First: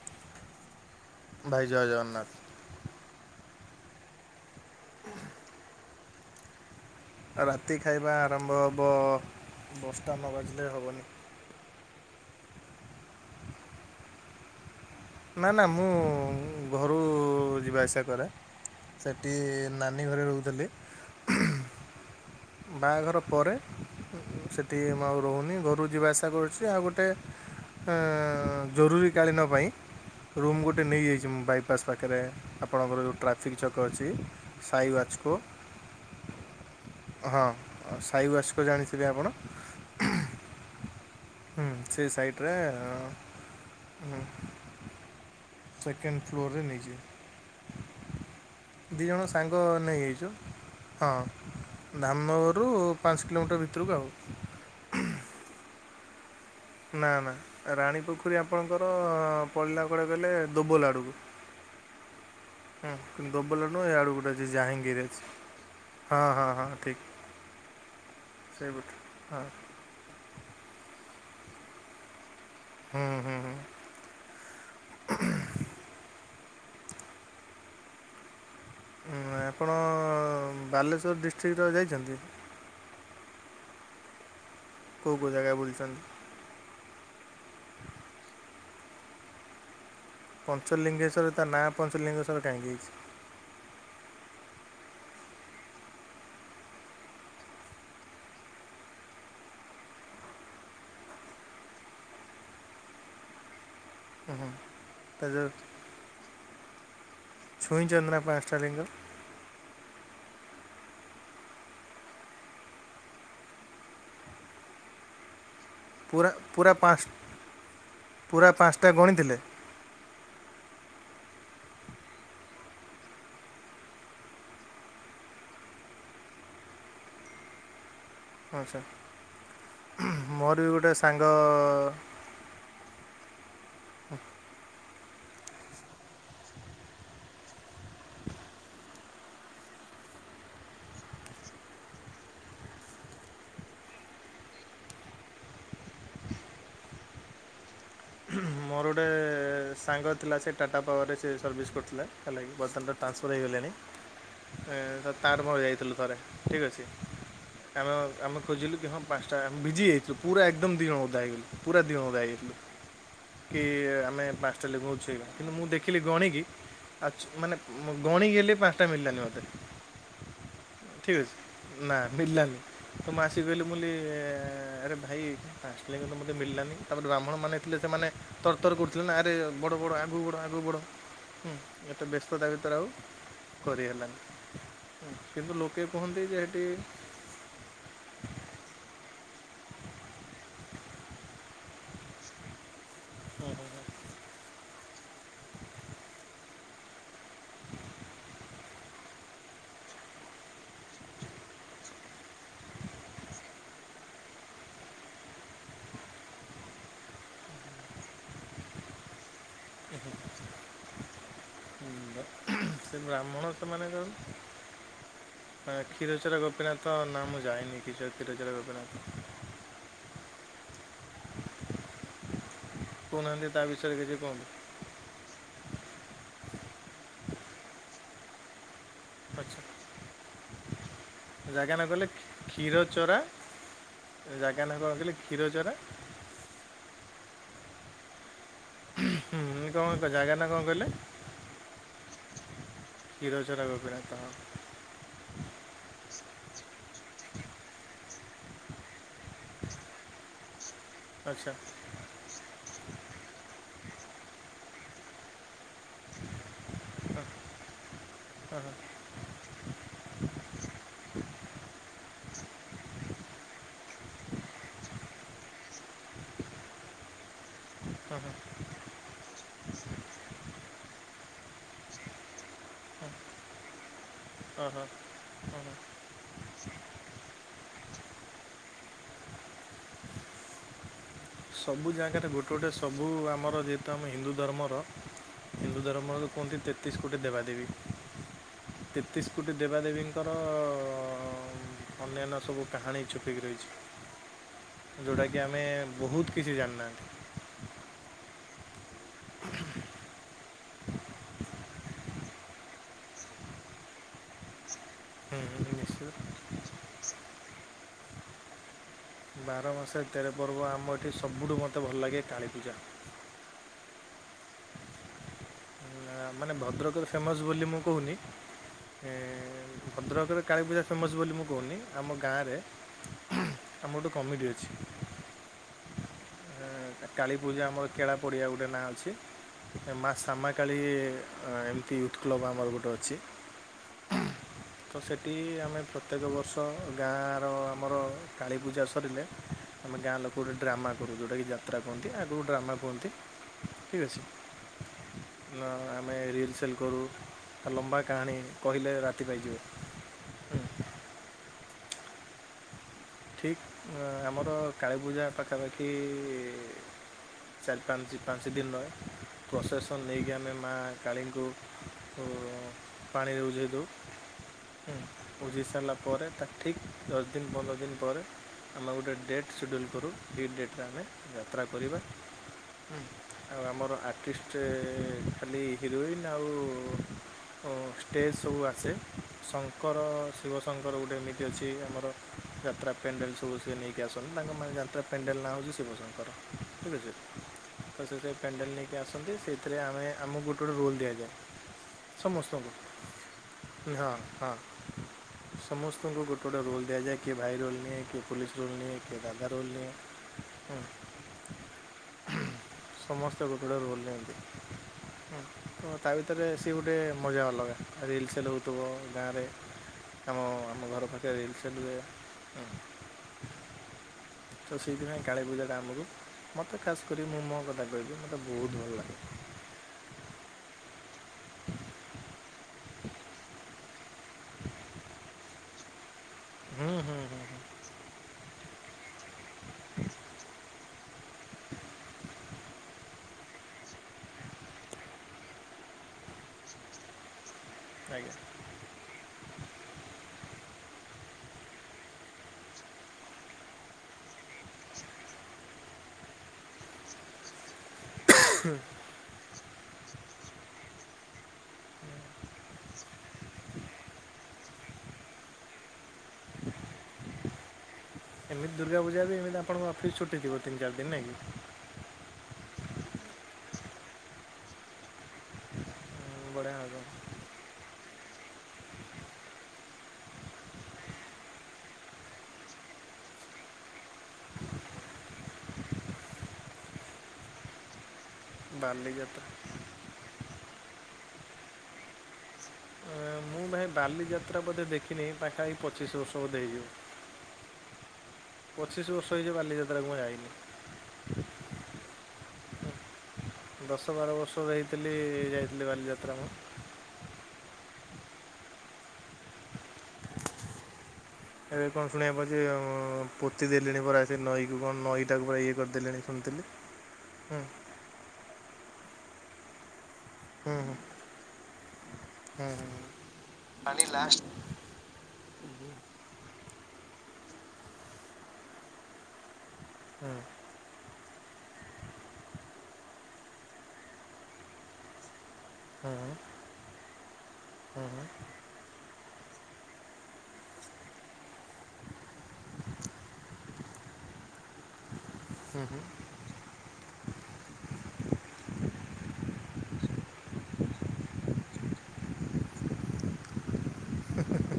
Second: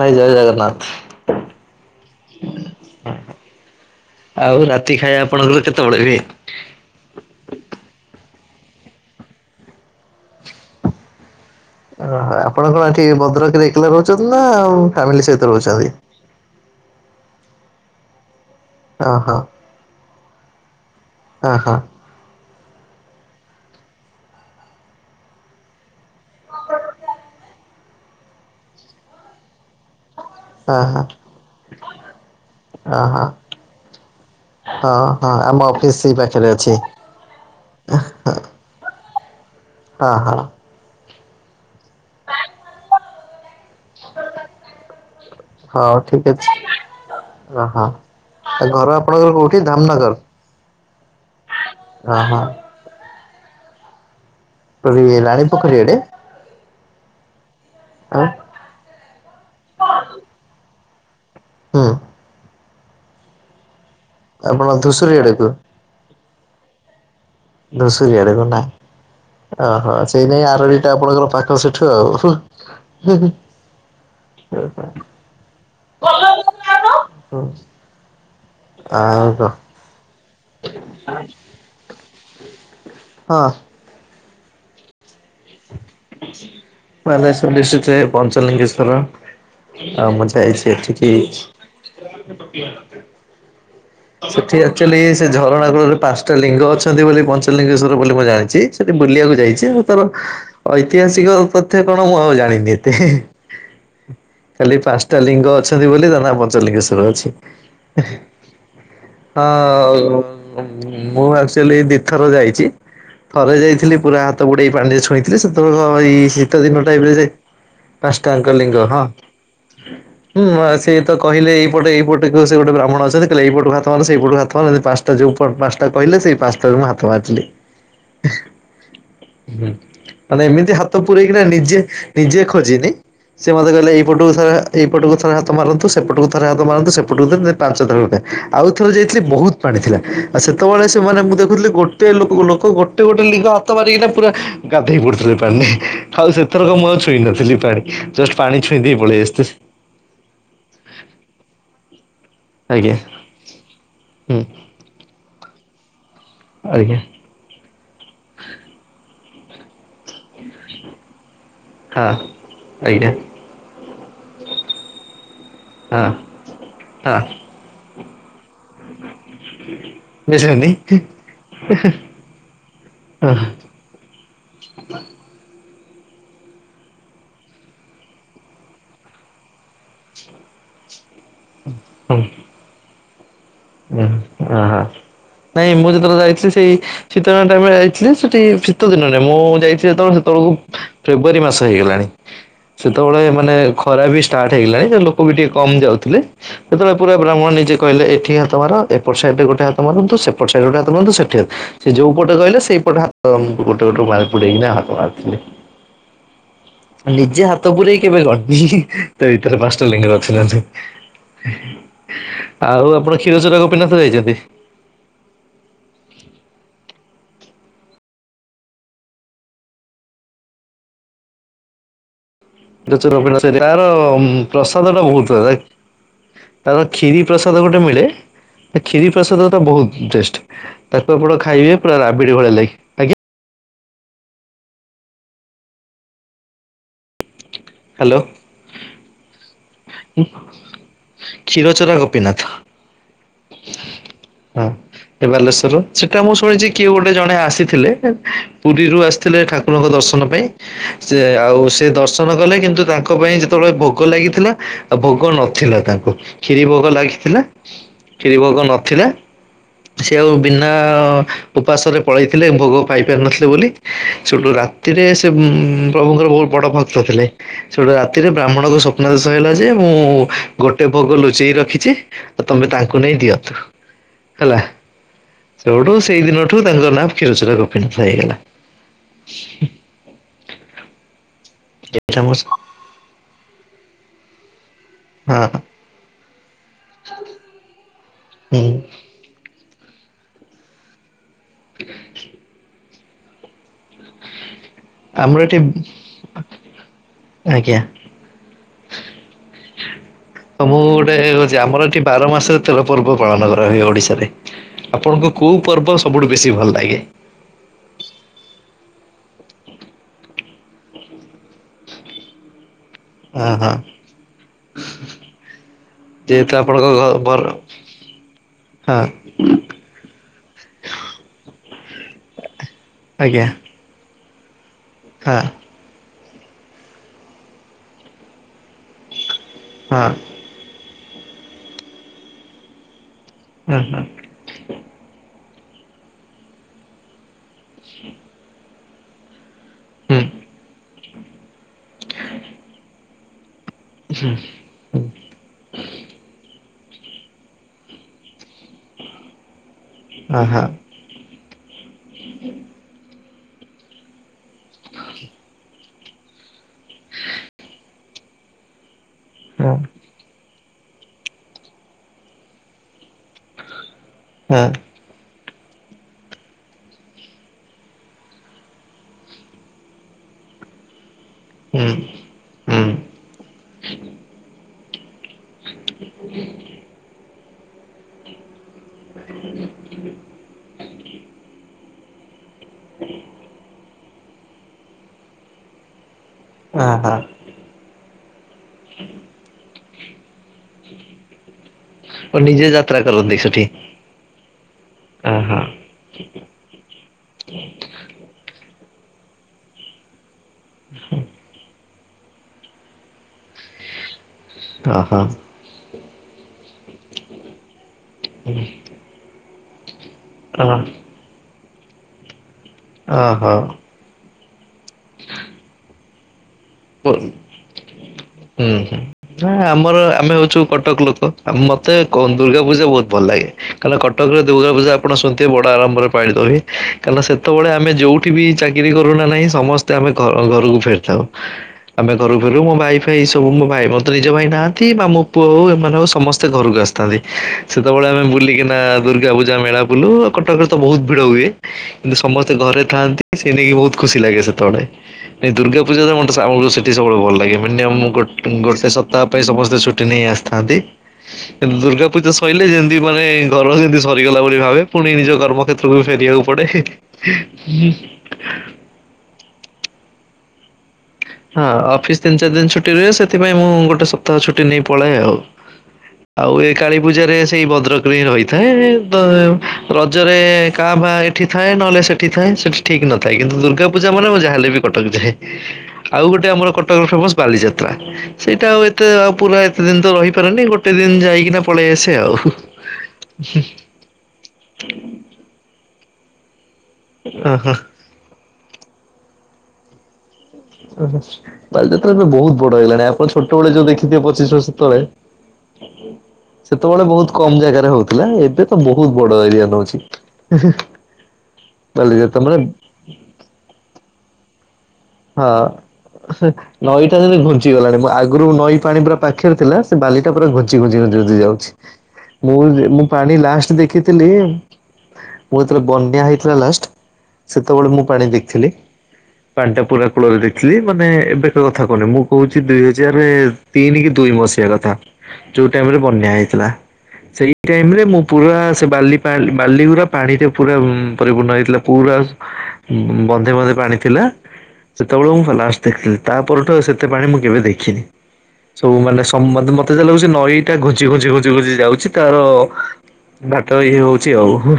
ଭାଇ ଜୟ ଜଗନ୍ନାଥ। ଭାଇ ଜୟ ଜଗନ୍ନାଥ ଓ ଆଉ ରାତି ଖାଇବା ଆପଣଙ୍କର କେତେବେଳେ ହୁଏ? ରାତି ଖାଇବା ଆରମ୍ଭ ହେବ ଦଶଟା ନ ବାଜିଲେ ହେବନି। ଓହୋ ଆପଣ କଣ ଏଠି ଭଦ୍ରକରେ ଏକଲା ରହୁଛନ୍ତି ନା ଆଉ ନା ନା ମୁଁ-ଉ-ଉ-ଉ-ଉ ଘରୁ-ଉ-ଉ-ଉ-ଉ ଯିବା ଆଇସିବା କରେ ସେଠି ଓହୋ ନାନୀ ଘରେ ରହୁଥିଲି। ହଁ ହଁ। ବାହାଘର ପରେ ସେଠି ମୁଁ ଆଉ ରହୁନି ଘରୁକୁ ଯିବା ଆସା କରୁଛି। ଆଉ ଗୋଟେ ଅ-ଅ-ଅ-ଅ ଜରୁରୀ କଳୀନ ପାଇଁ। ରୁମ୍ ଗୋଟେ ଓହୋ ନେଇଯାଇଛି ମୁଁ ବାଇପାସ୍ ପାଖରେ। ଆପଣଙ୍କର ଯେଉଁ ଓହୋ। ଟ୍ରାଫିକ୍ ଛକ ଅଛି। ସାଇ ହଁ ୱାଚକୋ ହଁ ଆମ ଅଫିସ ସେଇ ପାଖରେ ଅଛି। ହଁ ଅ ସାଇୱାସ୍କ ଜାଣିଥିବେ ଆପଣ? ହଁ ହଁ। ସେଇ ସାଇଟ୍ ରେ ହଉ ସେକେଣ୍ଡ ଠିକ୍ ଅଛି। ଫ୍ଲୋରରେ ନେଇଚି। ଓହୋ ଆଉ ଘର ଦୁଇ ଜଣ ଆପଣଙ୍କର କୋଉଠି ସାଙ୍ଗ ଧାମନଗର? ନେଇଯାଇଛୁ। ହଁ ଧାମ ଓହୋ ନଗରରୁ ପାଞ୍ଚ କିଲୋମିଟର ଭିତରକୁ ଆଉ। ଇ-ଇ-ଇ ରାଣି ପୋଖରୀ ଆଡେ? ନା ନା ଆଉ ରାଣୀପୋଖରୀ ଆପଣଙ୍କର-ଅ-ଅ-ଅ ପଡ଼ିଲା କୁଆଡ଼େ କହିଲେ ଦୋବୋଲ ଆଡ଼କୁ। ହୁଁ। ହୁଁ କିନ୍ତୁ ଦୁବୁଲ ନୁହଁ ଏଆଡୁ ଗୋଟେ ଯେ ଆପଣ ଜାହାଙ୍ଗୀର ଧୂସୁରୀ ଅଛି। ଆଡକୁ ହଁ ହଁ ହଁ ଠିକ୍। ଧୁଷୁରିୀ ଆଡକୁ ନା ସେଇପଟେ ହଁ ଓହୋ ସେଇ ନାଇ ଆରଡିଟା ଆପଣଙ୍କର ପାଖ ସେଠୁ ଆଉ। ହୁଁ ହୁଁ ହୁଁ [unintelligible] ହୁଁ। ଆଉ ଉ କ ଆପଣ-ଅ-ଅ-ଅ ବାଲେଶୂର ଡିଷ୍ଟ୍ରିକ୍ଟର ଯାଇଛନ୍ତି? ହଁ। କୋଉଁ କୋଉଁ ଜାଗା ବୁଲିଛନ୍? ବାଲେଶ୍ଵର ଡିଷ୍ଟ୍ରିକ୍ଟରେ ପଞ୍ଚଲିଙ୍ଗେଶ୍ଵର ଆଉ ପଞ୍ଚଲିଙ୍ଗେଶ୍ୱର ତା ନାଁ ପଞ୍ଚଲିଙ୍ଗେଶ୍ୱର କାହିଁକି ହେଇଛି [unintelligible] ସେଠି ଆଚୁଆଲି ସେ ଝରଣା କୂଳରେ ପାଞ୍ଚଟା ଲିଙ୍ଗ ଅଛନ୍ତି ବୋଲି ପଞ୍ଚଲିଙ୍ଗେଶ୍ଵର ବୋଲି ମୁଁ ଜାଣିଛି। ସେଠି ବୁଲିବାକୁ ଯାଇଛି ମୁଁ ତାର ଐତିହାସିକ କଥା କଣ ମୁଁ ଆଉ ଜାଣିନି ଏତେ। [unintelligible] ହୁଁ ହୁଁ ଖାଲି ପାଞ୍ଚଟା ତା ଯେଉଁ ଲିଙ୍ଗ ଅଛନ୍ତି ବୋଲି ତା ନା ପଞ୍ଚଲିଙ୍ଗେଶ୍ୱର ଅଛି। ଛୁଇଁଛନ୍ତି ନା ପାଞ୍ଚଟା ଲିଙ୍ଗ। ହଁ ମୁଁ ଆକ୍ଚୁଆଲି ଦିଥର ଯାଇଛି। ଥରେ ଯାଇଥିଲି ପୁରା ହାତ ବୁଡେଇ ପାଣିରେ ଛୁଇଁଥିଲି ସେତେବେଳେ ହ ଏଇ ପୁରା ଶୀତ ପୁରା ଦିନ ପାଞ୍ଚ ଟାଇମ୍ ରେ ଯାଇ ପୁରା ପାଞ୍ଚଟାଙ୍କ ଲିଙ୍ଗ ପାଞ୍ଚଟା ହଁ। ଗଣିଥିଲେ ହୁଁ ଆ ସିଏ ତ କହିଲେ ଏଇପଟେ ଏଇପଟକୁ ସେ ଗୋଟେ ବ୍ରାହ୍ଣଣ ଅଛନ୍ତି କହିଲେ ଏଇପଟୁ ହାତ ମାର ସେଇପଟୁ ହାତ ମାର ମାନେ ପାଞ୍ଚ ଯୋଉ ପ ପାଞ୍ଚଟା କହିଲେ ସେଇ ପାଞ୍ଚଟାରୁ ମୁଁ ହାତ ମାରିଥିଲି। ହଁ ସାର୍ ମାନେ ମୋର ବି ଏମିତି ଗୋଟେ ହାତ ସାଙ୍ଗ ପୂରେଇକିନା ନିଜେ ନିଜେ ଖୋଜିନି। ସେ ମତେ କହିଲେ ଏଇପଟକୁ ଥରେ ଏପଟକୁ ଥରେ ହାତ ମାରନ୍ତୁ ସେପଟକୁ ଥରେ ହାତ ମାରନ୍ତୁ ସେପଟକୁ ଥ ଯ ପାଞ୍ଚଥରଟା ଆଉ ଥର ଯାଇଥିଲି ବହୁତ ପାଣି ଥିଲା ଆଉ ସେତେବେଳେ ସେମାନେ ମୁଁ ଦେଖୁଥିଲି ଗୋ ଟେ ଲୋକ ଲୋକ ଗୋଟେ ଗୋଟେ ଲିଙ୍ଗ ହାତ ମାରିକିନା ପୁରା ଗାଧେଇ ପଡୁଥିଲେ। ପାଣିରେ ଆଉ ସେଥରକ ମୁ ଆଉଛୁଇଁ ନଥିଲି ପାଣି। ଜଷ୍ଟ ପାଣି ଛୁଇଁ ମୋର ଦେଇ ଗୋଟେ ପଳେଇ ଆସିଥିଲି ସାଙ୍ଗ ଥିଲା ସେ ଟାଟା ପାୱାରରେ ସେ ସର୍ଭିସ୍ କରୁଥିଲା ହେଲା କି ବର୍ତ୍ତମାନ ଆଜ୍ଞା ତାର ଟ୍ରାନ୍ସଫର୍ ହୋଇଗଲାଣି। ହୁଁ ସେ ତାର ମର ଯାଇଥିଲୁ ଥରେ ଠିକ୍ ଅଛି। ଆଜ୍ଞା। ଆମେ ଆମେ ଖୋଜିଲୁ କି ହଁ ପାଞ୍ଚଟା ଆମେ ବିଜି ଯାଇଥିଲୁ ପୁରା ଏକଦମ ଦିଜଣ ଓଦା ହେଇଗଲୁ ପୁରା ଦିଜଣ ଓଦା ହେଇଯାଇଥିଲୁ। ଆଜ୍ଞା। କି ଆମେ ପାଞ୍ଚଟା ଲିଙ୍ଗକୁ ଛୁଇବା କିନ୍ତୁ ମୁଁ ଦେଖିଲି ଗଣିକି ଆ ଛୁ ମାନେ ଗଣିକି ହେଲେ ପାଞ୍ଚଟା ମିଳିଲାନି ମତେ ଠିକ ଅଛି। ନା ମିଳିଲାନି ତ ମୁଁ ଆସି କହିଲୁ ମୁଁ କଲି ଆରେ ଭାଇ ପାଁସଟା ଲିଙ୍ଗ ତ ମତେ ମିଳିଲାନି ତାପରେ ବ୍ରାହ୍ମଣ ମାନେ ଥିଲେ ସେମାନେ ତରତର କରୁଥିଲେ ନା ଆରେ ବଡ଼ ବଡ଼ ଆଗୁ ବଡ଼ ଆଗକୁ ବଡ଼। ହୁଁ ଏତେ ବ୍ୟସ୍ତ ତା ଭିତରେ ଆଉ ଓ କରିହେଲାନି ଅହ କିନ୍ତୁ ନାଇଁ ଲୋକେ ମୁଁ ଯେତେବେଳେ କୁହନ୍ତି ଯେ ଯାଇଥିଲି ହେଠି ସେଇ ଶୀତ ଦିନ ଟାଇମରେ ଯାଇଥିଲୁ ସେଠି ଶୀତ ଦିନରେ ମୁଁ ଯାଇଥିଲି ଯେତେବେଳେ ସେତେବେଳକୁ ଫେବୃଆରୀ ମାସ ହେଇଗଲାଣି ସେତେବେଳେ ମାନେ ଖରା ବି ଷ୍ଟାର୍ଟ ହେଇଗଲାଣି କିନ୍ତୁ? ଲୋକ ବି ଟିକେ କମ ଯାଉଥିଲେ ଯେତେବେଳେ ପୁରା ବ୍ରାହ୍ମଣ ନିଜେ କହିଲେ ଏଠି ହା ତ ମାର ଏପଟ ସାଇଟ ରେ ଗୋଟେ ହାତ ମାରନ୍ତୁ ସେପଟ ସାଇଟ ଗୋଟ ହାତ ମାରନ୍ତୁ ସେଠି ସେ ଯୋଉ ପଟେ କହିଲେ ସେଇପଟେ ହାତ ତକୁ ଗୋଟେ ଗୋଟେ ମାରି ପୁରେଇକିନା ହାତ ମାରିଥିଲି। ନିଜେ ହାତ ପୁରେଇ କେବେ ଗଣିନି ତ ଏଥରେ ପାଞ୍ଚଟା ଲିଙ୍ଗ ଅଛି ନା ନାଇଁ। ଆଉ ସେ ଆପଣ କ୍ଷୀର ବ୍ରାହ୍ମଣ ଚୋରା ଗୋପିନାଥ ଯାଇଚନ୍ତି। ଅ କ୍ଷୀରଚରା ଗୋପୀନାଥ ନାଁ ମୁଁ ଯାଇନି କେବେ କ୍ଷୀର ଚରା ଗୋପୀନାଥ। [unintelligible] ପ୍ରସାଦ ଟା କହୁନାହାନ୍ତି ତା ବହୁତ ବିଷୟରେ କିଛି କୁହନ୍ତୁ ଭଲ ଲାଗେ ତାର କ୍ଷିରି ପ୍ରସାଦ ଗୋଟେ ମିଳେ। ସେ କ୍ଷୀରି ପ୍ରସାଦ ଆଚ୍ଛା ତ ବହୁତ ଟେଷ୍ଟ ତାକୁ ଆପଣ ଖାଇବେ ପୁରା ରାବିଡ଼ି ଭଳିଆ ଲାଗି ଚରା ଜାଗା ନା କଣ କହିଲେ କ୍ଷୀରଚରା ହ୍ୟାଲୋ। ହୁଁ କଣ କ ଜାଗା ନା କଣ କହିଲେ। କ୍ଷୀରଚୋରା ଗୋପୀନାଥ। ଖିରଚରା ଗୋପିନାଥ ହଁ। ହଁ। ଏ ବାଲେଶ୍ଵର ସେଟା ମୁଁ ଶୁଣିଛି କିଏ ଗୋଟେ ଜଣେ ଆସିଥିଲେ ପୁରୀରୁ ଆସିଥିଲେ ଠାକୁରଙ୍କ ଦର୍ଶନ ପାଇଁ। ସେ ଆଚ୍ଛା ଆଉ ସେ ଦର୍ଶ ନ କଲେ କିନ୍ତୁ ତାଙ୍କ ପାଇଁ ଯେତେବେଳେ ଭୋଗ ଲାଗିଥିଲା ଆଉ ଭୋଗ ନଥିଲା ତା କ୍ଷିରି ଭୋଗ ହଁ ଲାଗିଥିଲା କ୍ଷିରି ହଁ ଭୋଗ ହଁ ନଥିଲା। ସେ ଆଉ ବିନା ଓପାସରେ ପଳେଇଥିଲେ ଭୋଗ ପାଇପାରିନଥିଲେ ବୋଲି। ସେଠୁ ରାତିରେ ସେ ପ୍ରଭୁଙ୍କର ବହୁତ ବଡ ଭକ୍ତ ଥିଲେ। ସେଉଠୁ ହଁ ହଁ ହଁ ରାତିରେ ବ୍ରାହ୍ମଣଙ୍କୁ ସ୍ୱ ନାଦେଶ ହେଲା ଯେ ମୁଁ ଗୋଟେ ଭୋଗ ଲୁଚେଇକି ରଖିଛି ତ ତମେ ତାଙ୍କୁ ନେଇ ଦିଅ। ହେଲା। ହଁ ହଁ। ହଁ। ସେଉଠୁ ସେଇ ଦିନଠୁ ତାଙ୍କ ନାଁ କ୍ଷୀରଚରା ଗୋପୀନାଥ ହେଇଗଲା। ସବୁ ଏଇଟା ଜାଗାରେ ମୋ ଗୋଟେ ଗୋଟେ ସବୁ ଆମର ଯେହେତୁ ଆମେ ହିନ୍ଦୁ ଧର୍ମର ହଁ। ହିନ୍ଦୁ ଧର୍ମରୁ କୁହନ୍ତି ତେତିଶି କୋଟି ଦେବାଦେବୀ। ହୁଁ ତେତିଶି କୋଟି ଦେବାଦେବୀଙ୍କର ଅନ୍ୟାନ୍ୟ ସବୁ କାହାଣୀ ଚୁପିକି ରହିଚି। ଯୋଉ ଟାକି ଆମର ଏଠି ଆମେ ବହୁତ କିଛି ଜାଣିନାହାନ୍ତି। ଆଜ୍ଞା। ତ ମୁଁ ଗୋଟେ କଉଚି ଆମର ଏଠି ବାର ମାସ ତେର ପର୍ବ ପାଳନ କରା ହୁଏ ଓଡିଶାରେ। ଆପଣଙ୍କୁ ହୁଁ କୋଉ ହୁଁ ପର୍ବ ନିଶ୍ଚିତ ସବୁଠୁ ବେଶୀ ଭଲ ଲାଗେ? ବାର ମାସରେ ତେର ପର୍ବ ଆମ ଏଠେ ସବୁଠୁ ମୋତେ ଭଲ ଲାଗେ କାଳୀପୂଜା। ଓ ହୋ। ଆ-ମାନେ ଭଦ୍ରକରେ ଫେମସ୍ ବୋଲି ମୁଁ କହୁନି ହଁ ଏଁ ଭଦ୍ରକରେ କାଳୀପୂଜା ଫେମସ୍ ବୋଲି ମୁଁ କହୁନି ଆମ ଗାଁରେ ଆଜ୍ଞା। ଆମ ଗୋଟେ କମିଟି ଅଛି। ହାଁ। ଏଁ-କା-କାଳୀପୂଜା ଆମର କେଳା ପଡ଼ିଆ ଗୋଟେ ନାଁ ଅଛି ହଁ ଏମା- ସାମା କାଳି ଅ- ଏମିତି ୟୁଥ୍ କ୍ଲବ୍ ଆମର ଗୋଟେ ଅଛି ହୁଁ -ହୁଁ। ତ ସେଠି ଆମେ ପ୍ରତ୍ୟେକ ବର୍ଷ ଗାଁର ଆମର କାଳୀପୂଜା ସରିଲେ ଆମ ଗାଁ ହୁଁ ଲୋକ ଗୋଟେ ଡ୍ରାମା କରୁ ଯଉଟାକି ଯାତ୍ରା କୁହନ୍ତି ଆଗକୁ ଡ୍ରାମା କୁହନ୍ତି ଠିକ୍ ଅଛି। ନା ଆମେ ରିଲ୍ ସେଲ୍ କରୁ ଲମ୍ବା କାହାଣୀ କହିଲେ ରାତି ପାଇଯିବ। ହୁଁ। ହଁ-ହଁ। ହୁଁ [unintelligible] ଠିକ୍ ଆ-ଆମର କାଳୀପୂଜା ପାଖାପାଖି ଖି- ଚାରି ପାଞ୍ଚ୍ -ପାଞ୍ଚ୍ ଦିନ୍ ରହେ। ହଁ ହଁ ହୁଁ ପ୍ରସେସନ୍ ନେଇକି ଆମେ ମା କାଳୀଙ୍କୁ କୁ-ପାଣିରେ ଉଝେଇ ଦଉ। ହାଁ। ହଁ ବୁଝି ସାରିଲା ପରେ ତା ଠିକ୍ ଦଶ୍ ଦିନ୍ ପନ୍ଦର ଦିନ୍ ପରେ ଆମେ ଗୋଟେ ଡେଟ୍ ସିଡ୍ୟୁଲ୍ କରୁ ସେଇ ଡେଟ୍ ରେ ଆମେ ଯାତ୍ରା କରିବା ହୁଁ ଆଉ ଆମର ଆର୍ଟିଷ୍ଟେ ଖାଲି ହିରୋଇନ୍ ଆଉ ଅ ଷ୍ଟେଜ୍ ସବୁ ଆସେ ଶଙ୍କର ଶିବଶଙ୍କର ଗୋଟେ ଏମିତି ଅଛି ଆମର ଯାତ୍ରା ପେଣ୍ଡେଲ୍ ସବୁ ସେ ନେଇକି ଆସନ୍ତି ତାଙ୍କ- ମାନେ ଯାତ୍ରା ପେଣ୍ଡେଲ୍ ନାଁ ହଉଚି ଶିବ ଶଙ୍କର ହଁ ଠିକ୍ ଅଛି। ହଁ ତ ସେଥିପାଇଁ ପେଣ୍ଡେଲ୍ ନେଇ କି ଆସନ୍ତି ସେଇଥିରେ ଆମେ -ଆମକୁ ଗୋଟେ ଗୋଟେ ରୋଲ୍ ଦିଆଯାଏ ଓ ନିଜେ ସମସ୍ତଙ୍କୁ। ଯାତ୍ରା କରନ୍ତି ହୁଁ- ହଁ -ହଁ। ଉଁ -ହଁ। ସମସ୍ତଙ୍କୁ ଗୋଟେ ଗୋଟେ ରୋଲ୍ ଦିଆଯାଏ କିଏ ଭାଇ ରୋଲ୍ ନିଏ କିଏ ପୋଲିସ୍ ରୋଲ୍ ନିଏ କିଏ ଦାଦା ରୋଲ୍ ନିଏ ହୁଁ ହଁ। ସମସ୍ତେ ଗୋଟେ ଗୋଟେ ରୋଲ୍ ନିଅନ୍ତି। ଅ-ହ। ହୁଁ, ତ ତା ଭିତରେ ସିଏ ଗୋଟେ ମଜା ଅଲଗା ରିଲ୍ ସେଲ୍ ହଉଥିବ ଗାଁରେ ଆମ ଅହ -ଆମ ଘର ପାଖେରେ ରିଲ୍ ସେଲ୍ ହୁଏ ଓହୋ। ତ ସେଇଥିପାଇଁ କାଳୀପୂଜା ଟା ଆମକୁ ମତେ ଖାସ୍ କରି ମୁଁ ମୋ କଥା କହିବି ମତେ ବହୁତ୍ ଭଲ୍ ଲାଗେ। ଯାହା ଆମର- ଆମେ ହଉଚୁ କଟକ୍ ଲୋକ ଆ- ମତେ କନ୍ତ୍ ଦୁର୍ଗାପୂଜା ବହୁତ୍ ଭଲ୍ ଲାଗେ କାରଣ କଟକ୍ ର ଦୁର୍ଗାପୂଜା ଆପଣ ଶୁଣିଥିବେ ବଡ଼ ଆଡମ୍ବରେ ପାଳିତ ହୁଏ। ହୁଁ କାରଣ ହୁଁ ହୁଁ ହୁଁ ସେତେବେଳେ ଆମେ ଯଉଠି ବି ଚାକିରି କରୁନା ନାହିଁ ସମସ୍ତେ ଆମେ ଘ-ଘରୁକୁ ଫେରିଥାଉ। ହ। ଆମେ ଘରୁକୁ ଫେରୁୁ ମୋ ଭାଇ ଫାଇ ଏଇ ସବୁ ମୋ ଭାଇ ମୋ ତ ନିଜ ଭାଇ ନାହାନ୍ତି ମାମୁଁ ପୁଅ ହଉ ଏମାନେ ହଉ ସମସ୍ତେ ଘରକୁ ଆସ୍ ଥାନ୍ତି। ସେତେବେଳେ ଆମେ ଆଜ୍ଞା ବୁଲିକିନା ଦୁର୍ଗା ପୂଜା ମେଳା ବୁଲୁ କଟକ୍ ରେ ତ ବହୁତ୍ ଭିଡ ହୁଏ କିନ୍ତୁ ସମସ୍ତେ ଘରେ ଥାଆନ୍ତି ସେ ନେଇକି ବହୁତ୍ ଖୁସି ଲାଗେ ସେତେବଳେ ତେ- ଦୁର୍ଗା ପୂଜା ମନ୍ ସାଉଣ୍ଡ୍ ସେଠି ସବୁବେଳେ ଭଲ୍ ଲାଗେ ମିନିଅମ୍ ଗୋ- ‌ଗୋଟେ ସପ୍ତାହ ପାଇଁ ସମସ୍ତେ ଛୁଟି ନେଇ ଆସିଥାନ୍ତି ତେଣୁ ଦୁର୍ଗା ପୂଜା ସଇଲେ ଯେମିତି ମାନେ ଘର ଯେମିତି ସରିଗଲା ବୋଲି ଭାବେ ପୁଣି ନିଜ କର୍ମ କ୍ଷେତ୍ ତ୍ର କୁ ଫେରିବାକୁ ପଡେ। ହେଲେ ଦୁର୍ଗାପୂଜା ଏଵେ ଏମିତି ଆପଣଙ୍କ ଅଫିସ୍ ଛୁଟି ଥିବ ତିନି ଚାର୍ ଦିନ୍ ନାଁଇ କି? ହଁ ଅଫିସ ତିନି ଚାରି ଦିନ ଛୁଟି ରୁହେ, ସେଥିପାଇଁ ମୁଁ ଗୋଟେ ସପ୍ତାହ ଛୁଟି ନେଇ ପଳାଏ ଆଉ। ହୁଁ, ଆଉ ଏ ବଢ଼ିଆ ହେବ କାଳି ପୂଜାରେ ସେଇ ଭଦ୍ର ରହିଥାଏ, ରଜରେ କାଆଁ ଭାଆଁ ଏଠି ଥାଏ ନହେଲେ ସେଠି ଥାଏ। ସେଠି ଠିକ୍ ନଥାଏ, କିନ୍ତୁ ଦୁର୍ଗା ପୂଜା ମାନେ ମୁଁ ଯାହାଲେ ବି କଟକ ଯାଏ। ଆଉ ଗୋଟେ ଆମର କଟକର ଫେମସ ବାଲିଯାତ୍ରା। ସେଇଟା ଆଉ ଏତେ ଆଉ ବାଲିଯାତ୍ରା ପୁରା ଏତେ ଦିନ ତ ରହିପାରେନି, ଗୋଟେ ଦିନ ଯାଇକିନା ପଳେଇ ଆସେ ଆଉ। ଏ, ମୁଁ ଭାଇ ବାଲିଯାତ୍ରା ବୋଧେ ଦେଖିନେଇ, ପାଖାପାଖି ପଚିଶ ବର୍ଷ ବୋଧେ ହେଇଯିବ। ଓ ହୋ। ପଚିଶ ବର୍ଷ ହେଇଯିବ ବାଲିଯାତ୍ରାକୁ ମୁଁ ଯାଇନି। ଉଁ- ହୁଁ ବାଲିଯାତ୍ରା ଏବେ ବହୁତ ବଡ ହେଇଗଲାଣି। [unintelligible] ଛୋଟବେଳେ ଯୋଉ ଦଶ ଦେଖିଥିବେ ବାର ପଚିଶ ବର୍ଷ ତଳେ। ହେଇଥିଲି ଯାଇଥିଲି ବାଲିଯାତ୍ରା ମୁଁ ସେତେବେଳେ ବହୁତ କମ୍ ଜାଗାରେ ହଉଥିଲା, ଏବେ ତ ବହୁତ ବଡ ଏରିଆ ନଉଛି। ଏବେ କଣ ବାଲିଯାତ୍ରା ଶୁଣିବାକୁ ମାନେ ପାଉଛି, ପୋତି ଦେଲିଣି ପରା ସେ ନଈକୁ। କଣ ନଈ କୁୁ ହଁ। ପୁରା ଇଏ କରିଦେଲିଣି ଶୁଣିଥିଲି। [unintelligible] ହୁଁ ଘୁଞ୍ଚି ଗଲାଣିଁ ଆଗରୁ ନଈ ପାଣି ପୁରା ପାଖରେ ଥିଲା, ସେ ବାଲିଟା ପୁରା ହୁଁ ଘୁଞ୍ଚି ହୁଁ ଘୁଞ୍ଚି ଘୁଞ୍ଚି ଯାଉଛି। ମୁଁ ହୁଁ -ମୁଁ ପାଣି ଲାଷ୍ଟ ଦେଖିଥିଲି, ମୋ ଯେତେବେଳେ ବନ୍ୟା ହେଇଥିଲା ଲାଷ୍ଟ। ସେତେବେଳେ ମୁଁ ପାଣି ଦେଖିଥିଲି, ପାଣି ଟା ପୁରା ହୁଁ କୂଳରେ ଦେଖ ଥିଲି ମାନେ ଏବେକା କଥା କହୁନି, ମୁଁ କହୁଛି ଦୁଇ ହଜାର ତିନି କି ଦୁଇ ମସିହା କଥା। ଯୋଉ ଟାଇମ୍ ରେ ହୁଁ ବନ୍ୟା ହେଇଥିଲା। ସେଇ ଟାଇମ୍ ରେ, ହୁଁ ମୁଁ ପୁରା ସେ ବାଲି ବାଲିଗୁରା ପାଣିରେ ପୁରା ପରିପୂର୍ଣ୍ଣ ହେଇଥିଲା। ପୁରା ବନ୍ଧେ ବନ୍ଧେ ପାଣି ଥିଲା। ସେତେବେଳେ ମୁଁ ହୁଁ ଲାଷ୍ଟ ହୁଁ ଦେଖିଥିଲି, ତା ପରଠୁ ସେତେ ପାଣି ମୁଁ କେବେ ଦେଖିନି। ସବୁ ମାନେ ମତେ ଯାହା ଲାଗୁଛି ନଈଟା ଘୁଞ୍ଚି ଘୁଞ୍ଚି ଘୁଞ୍ଚି ଘୁଞ୍ଚି ଯାଉଛି। ତାର ଘାଟ ଇଏ ହଉଛି ଆଉ।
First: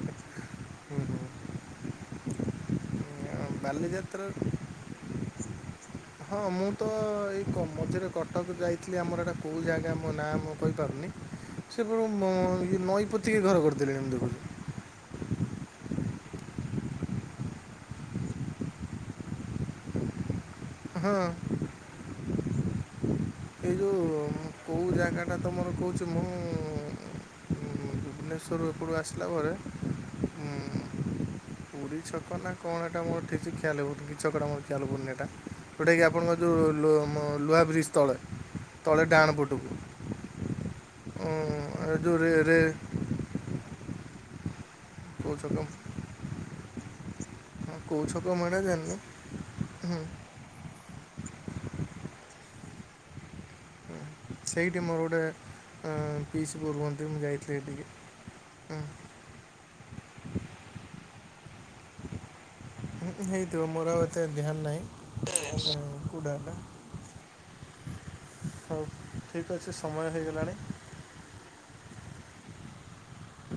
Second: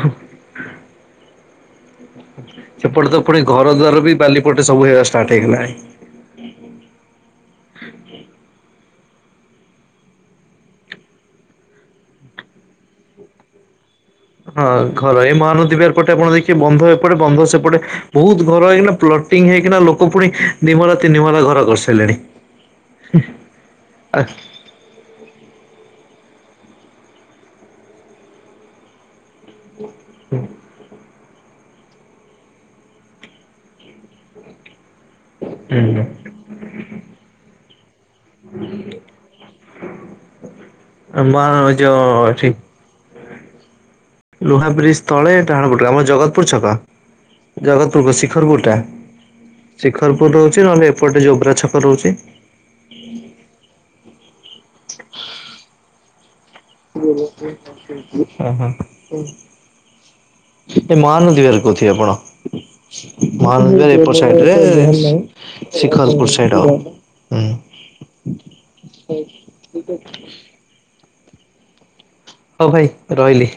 ହୁଁ। ସେପଟେ ତ ପୁଣି ଘର ଦ୍ୱାର ବି ବାଲିଯାତ୍ରା ବାଲିପଟେ ସବୁ ହେଇବା ଷ୍ଟାର୍ଟ ହେଇଗଲାଣି। ହଁ- ମୁଁ ତ ଏଇ ମଝିରେ କଟକ ଯାଇଥିଲି, ଆମର ଏଇଟା କୋଉ ଜାଗା ମୋ ନା ମୁଁ କହିପାରୁନି ସେପ ଇଏ ନଈପୋତିକି ଘର କରିଦେଲେଣି। [unintelligible] ହଁ ଘର ଏଇ ମହାନଦୀ ବିହାର ପଟେ ଆପଣ ଦେଖିବେ, ବନ୍ଧ ଏପଟେ ବନ୍ଧ ସେପଟେ ବହୁତ ଘର ହେଇକିନା ପ୍ଲଟ ପ୍ଲଟିଂ ହେଇକିନା ଲୋକ ପୁଣି ଦି ମହଲା ତିନି ହଁ। ମହଲା ଘର କରିସାରିଲେଣି। ଏ ଯୋଉ କୋଉ ଜାଗାଟା ତମର କହୁଛି ମୁଁ, ଭୁବନେଶ୍ୱର [unintelligible] ଆସିଲା ପରେ ଉଁ ପୁରୀ ଛକ ନା କଣ ଏଇଟା ମୋର ଠିକ୍ ସେ ଖେୟାଲ୍ ପଡୁନି। କି ଛକଟା ମୋର ଖ୍ୟାଲ ପଡୁନି ଏଇଟା, ଯୋଉଟାକି ଆପଣଙ୍କ ଯୋଉ [unintelligible] ଲୁହା ବ୍ରିଜ। ତଳେ, ତଳେ ଡାହାଣ ପଟକୁ। ଏ ଯୋଉ ରେ ରେ ଲୁହାବ୍ରିଜ କେଉଁ ତଳେ ଛକ ଡ଼ାହାଣ ପଟରେ, ଆମ ଜଗତପୁର ଛକ। କେଉଁ ଜଗତପୁର ଛକ ମୁଁ ଏଇଟା ଶିଖରପୁରଟା। ଜାଣିନି ଶିଖରପୁର ରହୁଛି, ନହେଲେ ଏପଟେ ଯୋବ୍ରା ଛକ ରହୁଛି। ସେଇଠି ମୋର ଗୋଟେ ପିଇସି ପୁଅ ରୁହନ୍ତି, ମୁଁ ଯାଇଥିଲି ସେଠିକି। ହଁ - ହଁ ଏ ମହାନଦୀ ବିହାର କହୁଥିବେ ଆପଣ। ହେଇଥିବ ମୋର ମହାନଦୀର ଆଉ ଏପଟ ଏତେ ଧ୍ୟାନ ସାଇଡରେ ନାହିଁ ଶିଖରପୁର କେଉଁଟା ଏଇଟା ସାଇଡ [unintelligible] ହଉ ଠିକ୍ ଅଛି ସମୟ ହେଇଗଲାଣି। ହଉ ଭାଇ ରହିଲି।